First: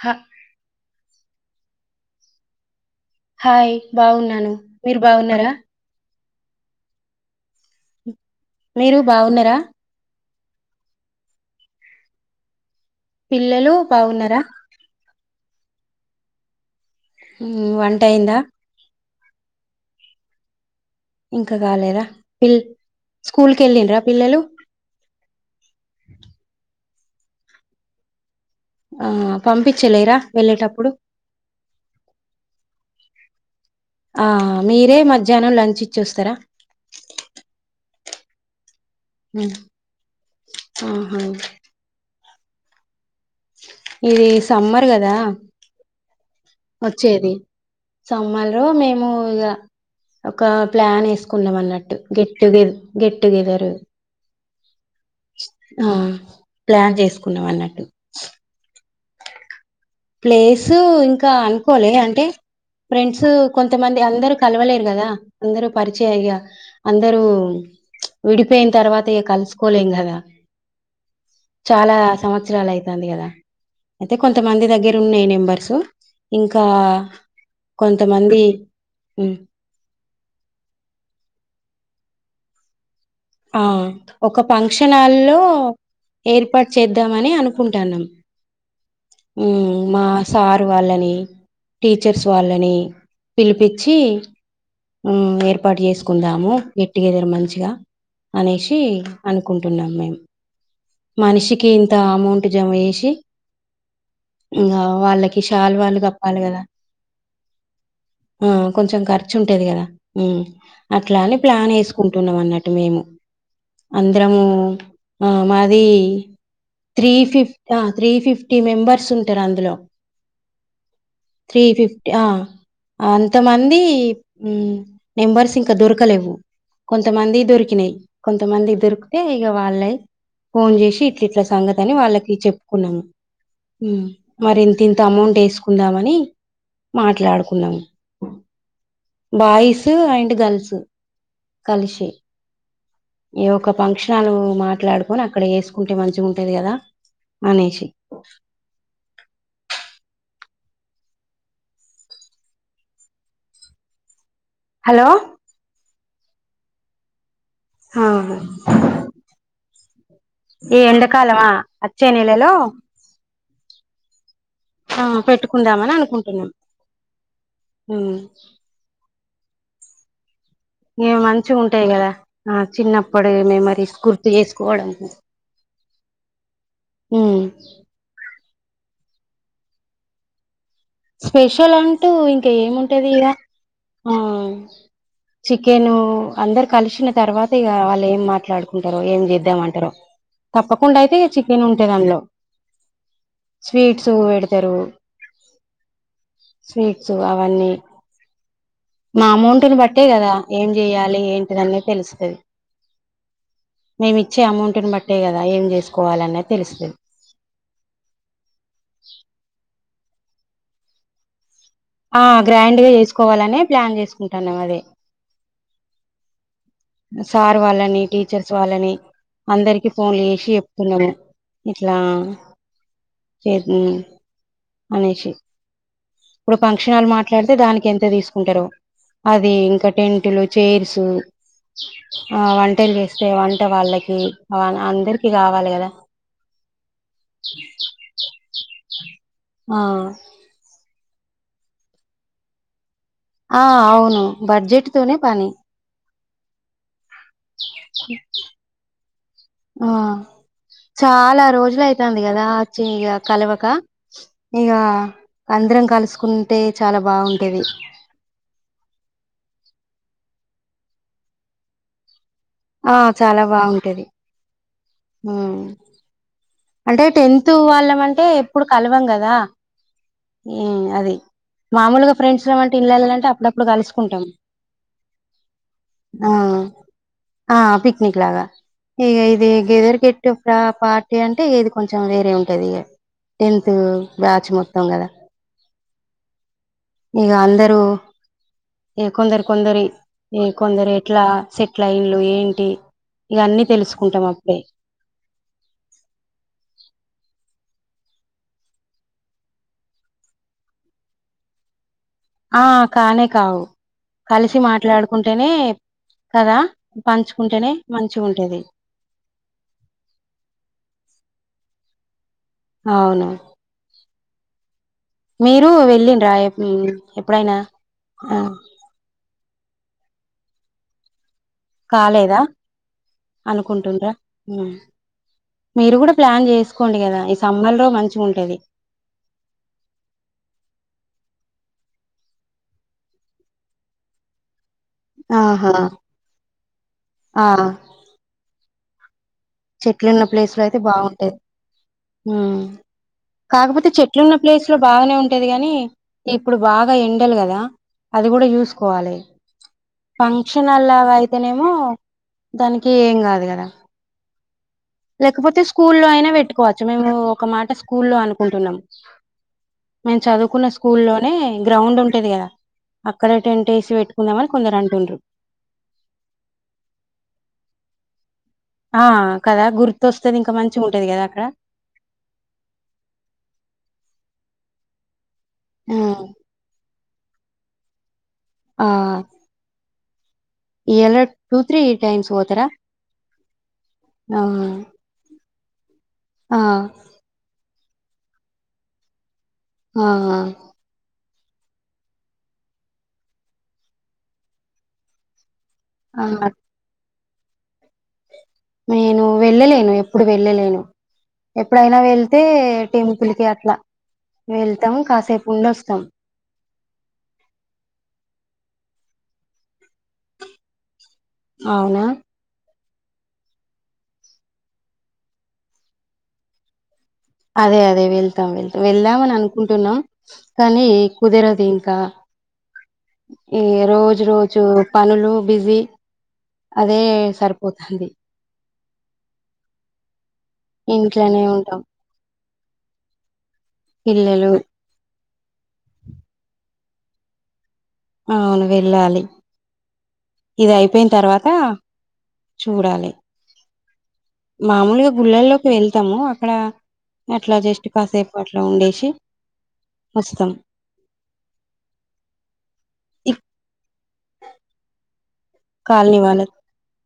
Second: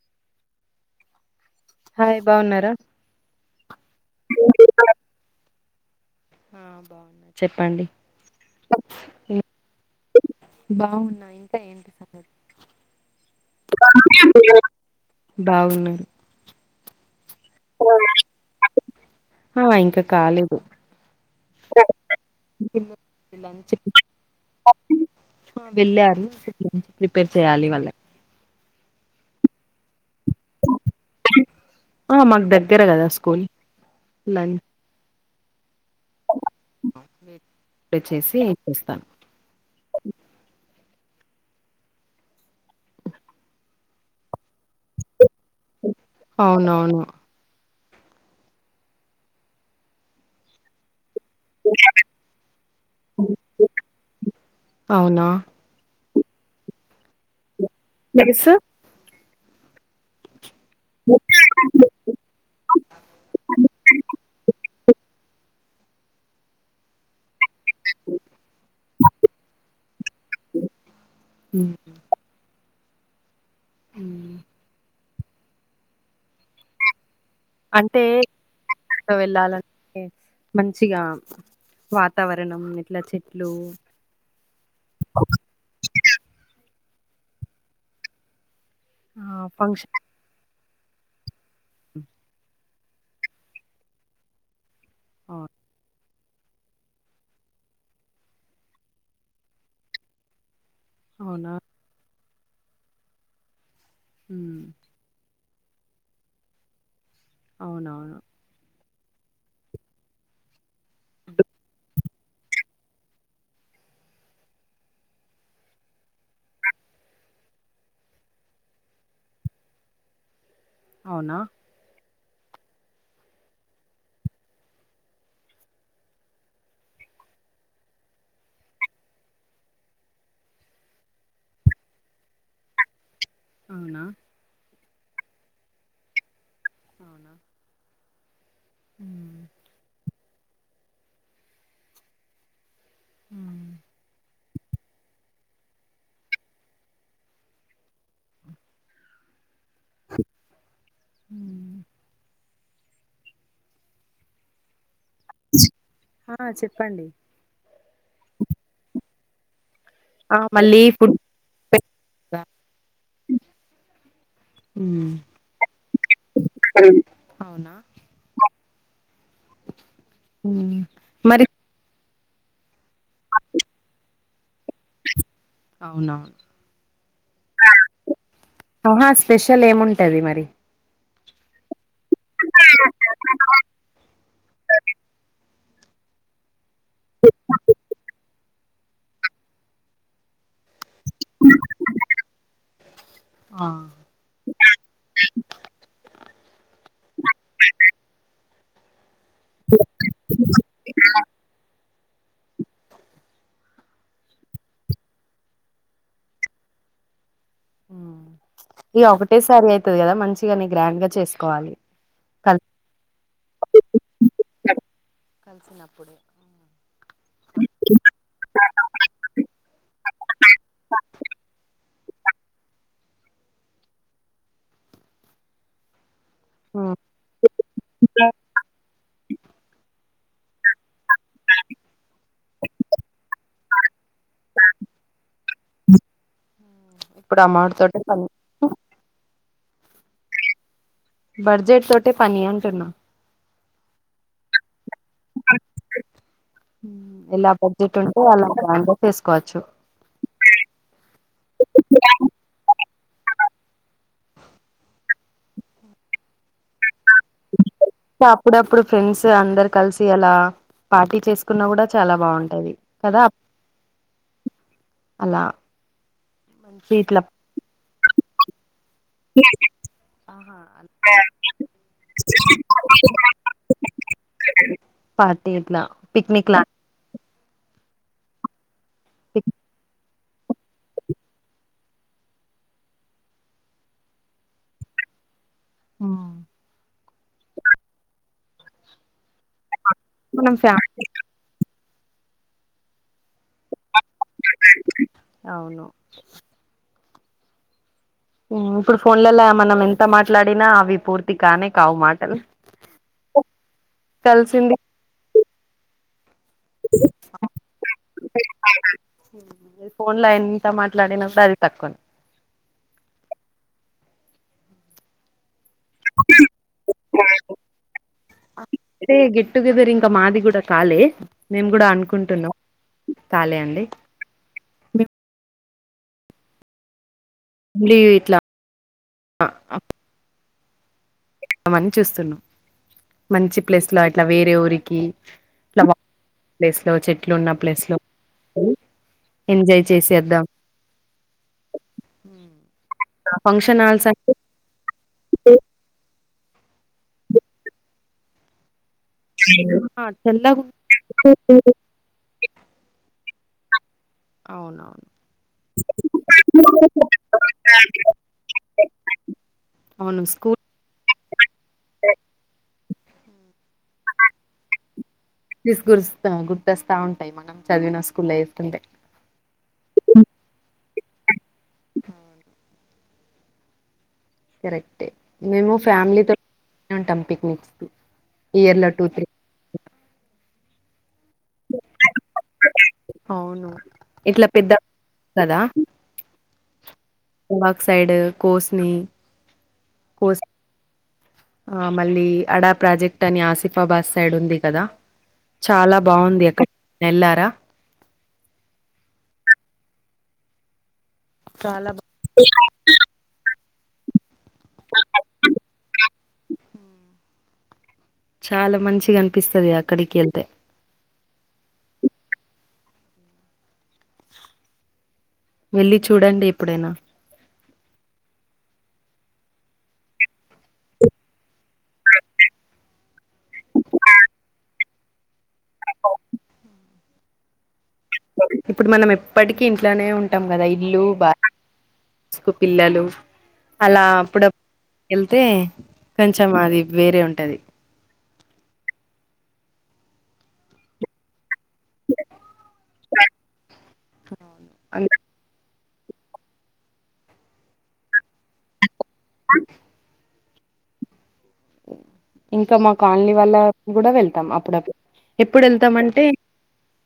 హ హాయ్ బాగున్నారా హాయ్ బాగున్నాను మీరు బాగున్నారా ఆ బాగున్నా చెప్పండి మీరు బావున్నారా బాగున్నా ఇంకా ఏంటి సంగతులు పిల్లలు బాగున్నారా బాగున్నారు వంట అయిందా ఆ ఇంకా కాలేదు ఇంకా కాలేదా పిల్ స్కూల్ లంచ్ కెళ్లిండ్ర పిల్లలు వెళ్ళారు లంచ్ ప్రిపేర్ చేయ్యాలి వాళ్ళ ఆ పంపించలేరా వెళ్ళేటప్పుడు ఆ మన్ దగ్గర కదా కోలి ఆ మీరే మధ్యాహ్నం లంచ్ ఇచ్చిస్తారా చేసి ఇప్పుడు చేస్తాను మ్మ్ ఇది సమ్మర్ కదా అవునవును వచ్చేది సమ్మర్ లో మేము ఇగ ఒక ప్లాన్ ఏస్ కున్నామన్నట్టు గెట్టుగేద్ గెట్టుగెదరు అవునా ఆ ప్లాన్ చేసుకున్నాం అన్నట్ బస్సు ప్లేస్ తు ఇంకా అనుకోలే అంటే ఫ్రెండ్స్ కొంతమంది అందరుూ కలవలేరు కదా అందరు పరిచయయ్యా అందరుూ విడిపోయిన తర్వాత ఇ కలుసుకోలేం కదా చాలా సంవత్సరలు అయితే దంది కదా అయితే కొంతమంది దగ్గర ఉన్నాయ్ నంబర్స్ ఇంకా అంటే కొంతమంది [unintelligible] ఉమ్ వెళ్ళాలంటే మంచిగా వాతావరణం ఇట్ల చే ఆ ఒక ఫంక్షన్ హలో ఏర్పడ్ చేద్దామని అనుకుంటాన్నాం ఆ మ్మ్ ఫంక్షన్ మా సార్ వాళ్ళని టీచర్స్ వాళ్ళని పిలిపిచ్చి మ్మ్ ఏర్పాటు చేసుకు కుందాము గేట్టుగెదరు మంచిగా అనేసి అనుకుంటున్నాం మేము అవునా మనిషికి ఇంత అమౌంట్ జమ చేసి ఇంగ వాళ్ళకి ఈ శాలవాలు కప్పాలి కదా అవునవును. ఆ కొంచెం ఖర్చు ఉంటది గదా. ఉమ్ అట్లా అని ప్లాన్ ఏసుకుంటున్నం అన్నట్ టు మేము. అందరము ఆ మాది త్రీ ఫిఫ్ ఆ త్రీ ఫిఫ్టీ మెంబర్స్ ఉంటారు అందులో అవునా త్రీ ఫిఫ్ ఆ అంతమంది నెంబర్స్ ఇంకా దొరకలేవు కొంతమంది దొరికినాయి కొంతమంది దొరికితే ఇక వాళ్ళై ఫోన్ చేసి ఇట్ల ఇట్ల సంగతి అని వాళ్ళకి చెప్పుకున్నాము అవునా బరి దీంతో అమౌంట్ వేసుకుందామని అవునా మాట్లాడుకున్నాం బాయ్స్ అయి గలుసు కలిసి ఈ ఒక్క ఫంక్షనలూ. మాట్లాడుకొని అక్కడ చేసుకుంటే మంచిగుంటది కదా అనేశీ. ఊ హలో ఆ చెప్పండి. హా అవును. ఆ ఈ మళ్ళీ ఫుడ్ ఎండకాలమా వచ్చే నెలలో ఆ పెట్టుకుందామని అనుకుంటున్నాం అవునా నీవి మరి మంచిగా ఉంటాయి కదా ఆ చిన్నప్పుడు మెమోరీస్ గుర్తు చేసుకోవడం అవునవును మ్ ఆహా స్పెషల్ ఏముంటది మరి స్పెషల్ అంటూ ఇంకా ఏముంటది ఇగ ఆ చికెను అందరికి కలిసిన తర్వాత ఇక వాళ్ళు ఏం మాట్లాడు ఉంటారో ఏం చేద్దామంటారో తప్పకుండా అయితే చికెన్ ఉంటది అందులో ఆ స్వీట్స్ పెడతారు స్వీట్స్ కావాలి నా అమౌంట్ని బట్టే కదా ఏం చెయ్యాలి ఏంటిదనే తెలుసు మేమి ఇచ్చే అమౌంట్ని బట్టే కదా ఏం చేసుకోవాలన్నది తెలుస్తుంది ఇగ ఒకటేసారి అయితే కదా మంచిగాన్ని గ్రాండ్ గా చేసుకోవాలి ఆ కల్ గ్రాండ్గా చేసుకోవాలనే ప్లాన్ చేసుకుంటున్నాం అదే [inaudible] సార్ వాళ్ళని టీచర్స్ వాళ్ళని అందరికి ఫోన్లు చేసి చెప్పుతున్నాము ఇట్లా చేసిన అనేసి. ఇప్పుడు ఫంక్షన్ హలు మాట్లాడితే దానికి ఎంత తీసుకుంటారో. అది ఇంకా టెంట్లు, చైర్సు ఆ వంటలు చేస్తే వంట వాళ్ళకి ఆహ్ అందరికి కావాలి కదా. ఇప్పుడు ఆ మాట తోటే పని. ఆహ్ బర్జెడ్ తోటే పనియ అంటున్నా. ఆహ్ అవును బడ్జెట్. తనతోనే పనీ. ఉమ్ ఎలా బడ్జెట్ ఉంటే అలా బలాం చేసుకోవచ్చు ఆ చాలా రోజులైతాంది కదా వచ్చి ఇగ కలవక ఇగ అందరం కలుసుకుంటే చాలా బాగుంటేది అప్పుడప్పుడు ఫ్రెండ్స్ అందరు కలిసి అలా పార్టీ చేసుకున్నా కూడా చాలా బాగుం ఆ చాలా బాగుంటది అలా మ్ మంచి అంటే ఇట్లా టెన్త్ వాళ్ళవి అంటే. కలవం కదా ఆహా ఉమ్ అది మామూలుగా ఫ్రెండ్స్ లో అంటే ఇల్లళ్ళంటే అప్పుడప్పుడు కలుసుకుంటాం పార్టీ ఇట్లా పిక్నిక్ లా ఆహ్. ఆహ్ పిక్నిక్ లాగా. ఇగ ఇది గేదర్కెట్. ఇంకా పార్టీ అంటే. అంటే ఇది కొంచెం వేరే ఉంటది. ఇగ టెన్త్ బ్యాచ్ మొత్తం కదా. ఉమ్ ఇంకా అందరు. కొందరి కొందరి ఈ మనం కొందరు ఫ్యామిలీ ఎట్లా సెట్. లైన్లు ఏంటి. ఇవన్నీ తెలుసుకుంటాం అప్పుడే. అవును ఇప్పుడు ఫోన్లోల మనం ఎంత మాట్లాడినా అవి పూర్తిగానే కావు మాట ఆహ్ కానే కావు కలిసి కలిసింది మాట్లాడుకుంటేనే కదా పంచుకుంటేనే మంచిగుంటాది. ఫోన్ లో ఎంత మాట్లాడినా కూడా అది తక్కువనే. అవును. మీరు వెళ్ళీండ్ర ఎప్పుడైనా ఆహ్. అయితే గెట్ టుగెదర్ ఇంకా మాది కూడా కాలే. మేము కూడా కాలేదా అనుకుంటున్నాం కాలే అండి. అనుకుంటుండ్రా ఉమ్ మీరు కూడా ప్లాన్ చేసుకోండి కదా. సమ్మర్ లో మీల్లి మంచిగా ఇట్లా. ఉంటది మంచు వస్తాది. మంచి ప్లేస్ లో అట్లా వేరే ఊరి. ఆహా ఇట్లా వా ప్లేస్ లో చెట్లు ఆ ఉన్న ప్లేస్ లో‌ ఉమ్. చెట్లున్న ప్లేస్ లో అయితే బాగుండేది హ్మ్ ఫంక్షన్ కాకపోతే హాల్స్ అంటే చెట్లున్న ప్లేస్ లో బానే ఉంటది కాని ఇప్పుడు బాగా ఎండలు కదా అది కూడా యూస్ కోవాలి చల్లగా ఫంక్షన్ల్ లాగా అయితేనేమో దానికి ఏం కాదు కదా అవునవును లేకపోతే స్కూల్లో అయినా పెట్టుకోవచ్చు మేము ఒక మాట స్కూల్లో అనుకుంటున్నాము మేము అవును స్కూల్ చదువుకున్న స్కూల్లోనే గ్రౌండ్ ఉంటేది కదా అక్కడ టెన్ తీసుకోస్తా గుర్తోస్తా ఉంటాయి మనం చదివిన స్కూల్ అయితే. ఆహ్ కదా గుర్తోస్తది ఇంకా మంచిగుంటది కదా అక్కడ. కరెక్టే. మేము ఉమ్, ఫ్యామిలీతోటే ఉంటాం. పిక్నిక్స్ ఇయర్ లో టూ త్రీ ఎల అవును ఆ ఇట్లా పెద్ద కదా ఆ ఒక సైడ్ కోస్ని ఆ కోస్ ఆ ఆ మళ్ళీ అడా ప్రాజెక్ట్ అని ఆసిఫాబాద్ సైడ్ ఉంది కదా చాలా ఆ బావుంది అక్కడ ఎల్లార నేను వెళ్ళలేను ఎప్పుడు వెళ్ళలేను చాలా ఎప్పుడైనా బా వెళ్తే టెంపుల్కి అట్లా వెళ్తాం కాసేపు ఉండొస్తాం చాలా మంచిగా అనిపిస్తది అ అవునా వెళ్ళి చూడండి ఎప్పుడైనా అదే అదే వెళ్తాం వెళ్తాం వెళ్దామని అనుకుంటున్నాం కానీ కుదరది ఇంకా ఈ రోజు రోజు పనులు బిజీ అదే సరిపోతుంది. ఇప్పుడు మనం ఎప్పటికిీ ఇంట్లోనే ఉం ఇంట్లోనే ఉంటాం సుకు పిల్లలు అలా అప్పుడు పిల్లలు వెళ్తే కొంచెం అది వేరే ఉంటది అవును వెళ్ళాలి ఇది అయిపోయిన తర్వాత చూడాలి మాములుగా గుళ్ళల్లో వెళ్తాము అక్కడ అట్లా జస్ట్ కాసేపు అట్లా ఉండేసి అ వస్తాం ఇంకా మా కాలనీ ఈ వాళ్ళ కూడా వెళ్తాం అప్పుడప్పుడు ఎప్పుడు వెళ్తాం కాలనీ అంటే వాళ్ళ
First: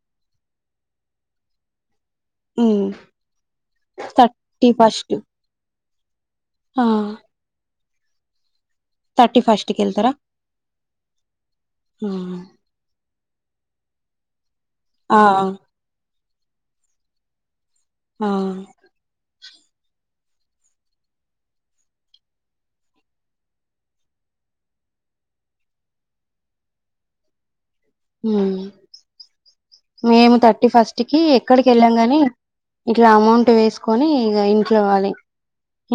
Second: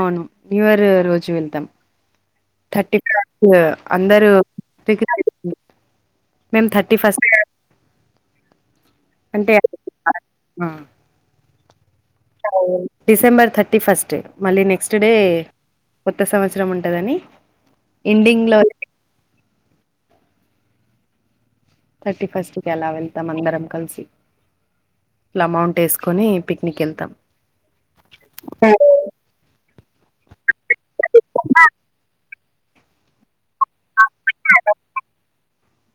అవును న్యూ ఇయర్ రోజు వెళ్తాం థర్టీ ఫ అందరు థర్టీ ప ఫస్ట్ మేం ఆ థర్టీ ఫస్ట్ క్ థర్టీ ఫస్ట్కిళ్తారా డిసెంబర్ థర్టీ ఫస్ట్డ్ మళ్ళీ నెక్స్ట్ డే ఆ కొత్త సంవత్సరం వుంటాడంది ఆ ఎండింగ్ లో థర్టీ ఫస్ట్కి ఎలా వెళ్తాం అందరం కలిసి ఇలా అమౌంట్ వేసుకొని పిక్నిక్ వెళ్తాం హ మేము థర్టీ ఫస్ట్ కి ఎక్కడికి వెళ్ళాం గాని ఇట్లా అమౌంట్ పట్టు వేసుకొని ఇక ఇంట్లో వాలి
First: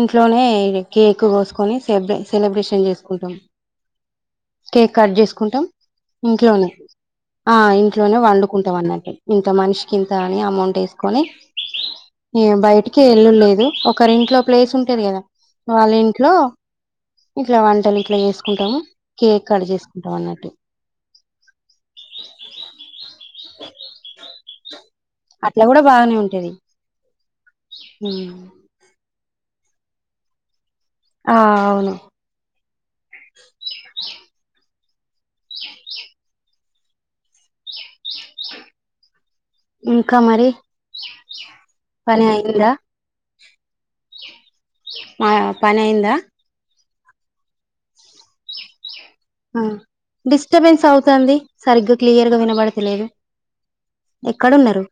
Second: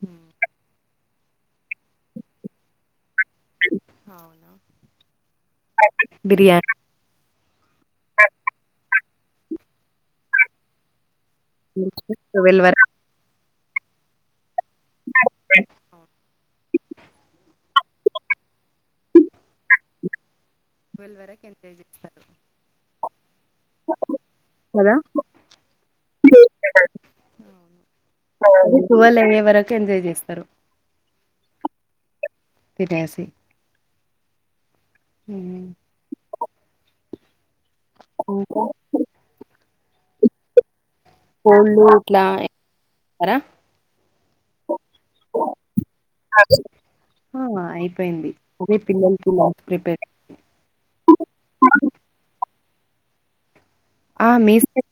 ఇంట్లోనే ఇ కేక్ కోసుకొని సెబ సెలబ్రేషన్ చే కుంటాం అవునా కేక్ కట్ చేసుకుంటాం ఇంట్లోనే బిర్యానీ ఆ ఇంట్లోనే వండు అనుకుంటాం అన్నట్టు ఇంత మనిషికి ఇంత అని అమౌంట్ వేసుకొని ఏ ట్వెల్వ్ వరకు బయటికి ఎల్లు లేదు ఒకరి ఇంట్లో ప్లేస్ ఉంటంది కదా వాళ్ళ ఇంట్లో ఇట్లా వ వంటలు ఇట్లా చేసుకుంటాము కేక్ కట్ చేసుకుంటాం అన్నట్టు [inaudible] వరకు ఎంతే చేస్తారు కదా అట్లా కూడా బాగానే ఉంటది ట్వెల్వ్ అయ్యే వరకు ఎంజాయ్ చేస్తారు ఆ అవును తినేసి హ ఇంకా మరి కోళ్ళు ఇట్లా పని అయిందా ఏస్తారా మా పని అయిందా ఆ అయిపోయింది అదే పిల్లలు ఆ డిస్టర్బెన్స్ అవుతాంది సరిగ్గా క్లియర్ గా వినబడ లేగు ఆ మీ ఎక్కడున్నారు సైడ్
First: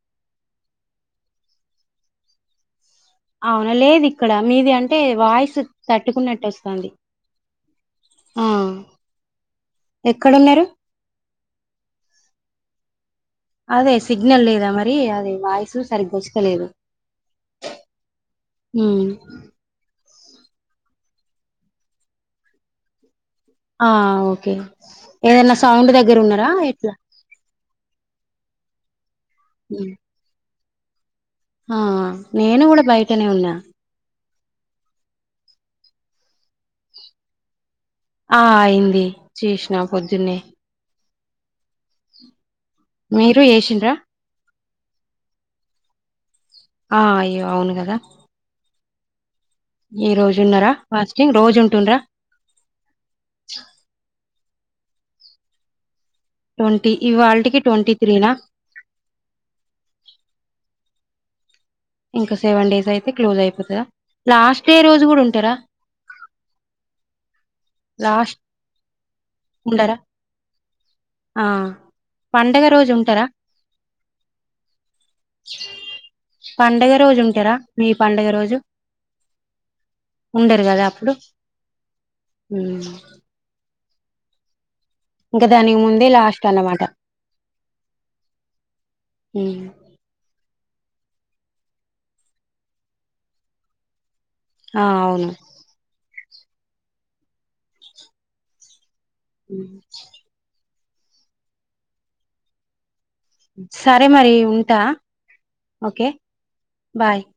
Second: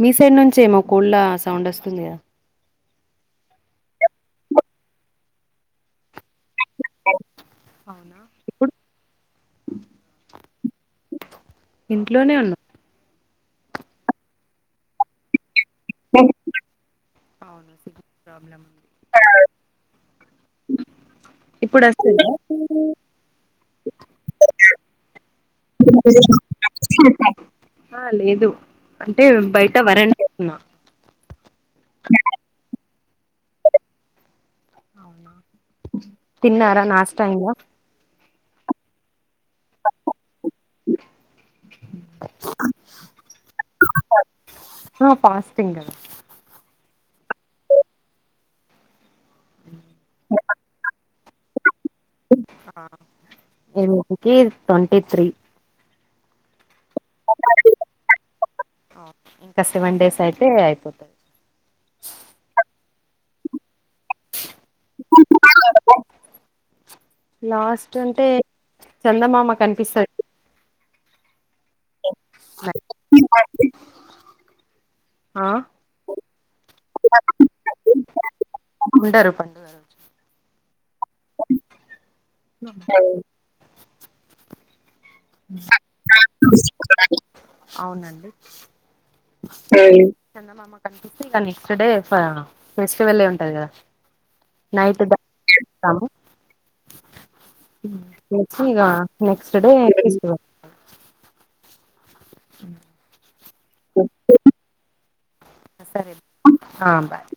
మీ సైడ్ నుంచే నా కోళ్లా సౌండ్ వస్తుంది కదా అవునా లేదు ఇక్కడ మీది అంటే వాయిస్ కట్ కొట్కున్నట్టు వస్తంది అవునా ఆ ఇప్పుడు ఎక్కడ ఉన్నారు. ఇంట్లోనే ఉన్నా అదే సిగ్నల్ లేదా మరి అది నాయిస్ జ్యూస్ సరిగ్గా ఇస్తలేదు అవును సిగ్నల్ ప్రాబ్లం ఉంది ఇప్పుడు వస్తుంది ఆ ఓకే ఏదైనా సౌండ్ దగ్గర ఉన్నారా ఎట్లా ఆ లేదు అంటే బయట ఉమ్. వరండాలో వున్న ఆ నేను కూడా బయ చెప్తనే ఉన్నా తిన్నార నాష్టా ఇంక ఆ అయింది చేసినా పొద్దున్నే మీరు చేసిండ్రా ఆ పాస్టింగ్ అండి ఆ అయ్యో అవును కదా ఈ రోజున్నారా ఫాస్టింగ్ రోజు ఉంటుండ్రా. కీస్ ట్వంటీ త్రీ ట్వంటీ ఇవాళటికి ట్వంటీ త్రీనా ఆ ఇంకా సెవన్ డేస్ అయితే అయిపోతు అ ఇంకా సెవెన్ డేస్ అయితే క్లోజ్ అయిపోతాయ లాస్ట్ డే రోజు కూడా ఉంటారా లాస్ట్ చందమామ ఉంటరా కనిపిస్తది ఆ పండగ రోజు ఉంటారా ఆ పండుగ రోజు ఉంటారా మీ పండుగ రోజు ఉండరు పండుగ రోజు ఉండరు కదా ఇప్పుడు ఉమ్మ్ దానికి ముందే లాస్ట్ అన్నమాట [inaudible] అవునండి ఉమ్. ఎయ్ క [unintelligible] దాన్ని ఇక నెక్స్ట్ డే ఫెస్టివెల్ ఏ అంటారు కదా. ఆ నైట్ డ అవును [unintelligible] చేత్తము. వచ్చి ఇక నెక్స్ట్ ఉమ్. డే అ సరే మరి ఉంటా ఓకే సరే ఆ బాయ్ భాయ్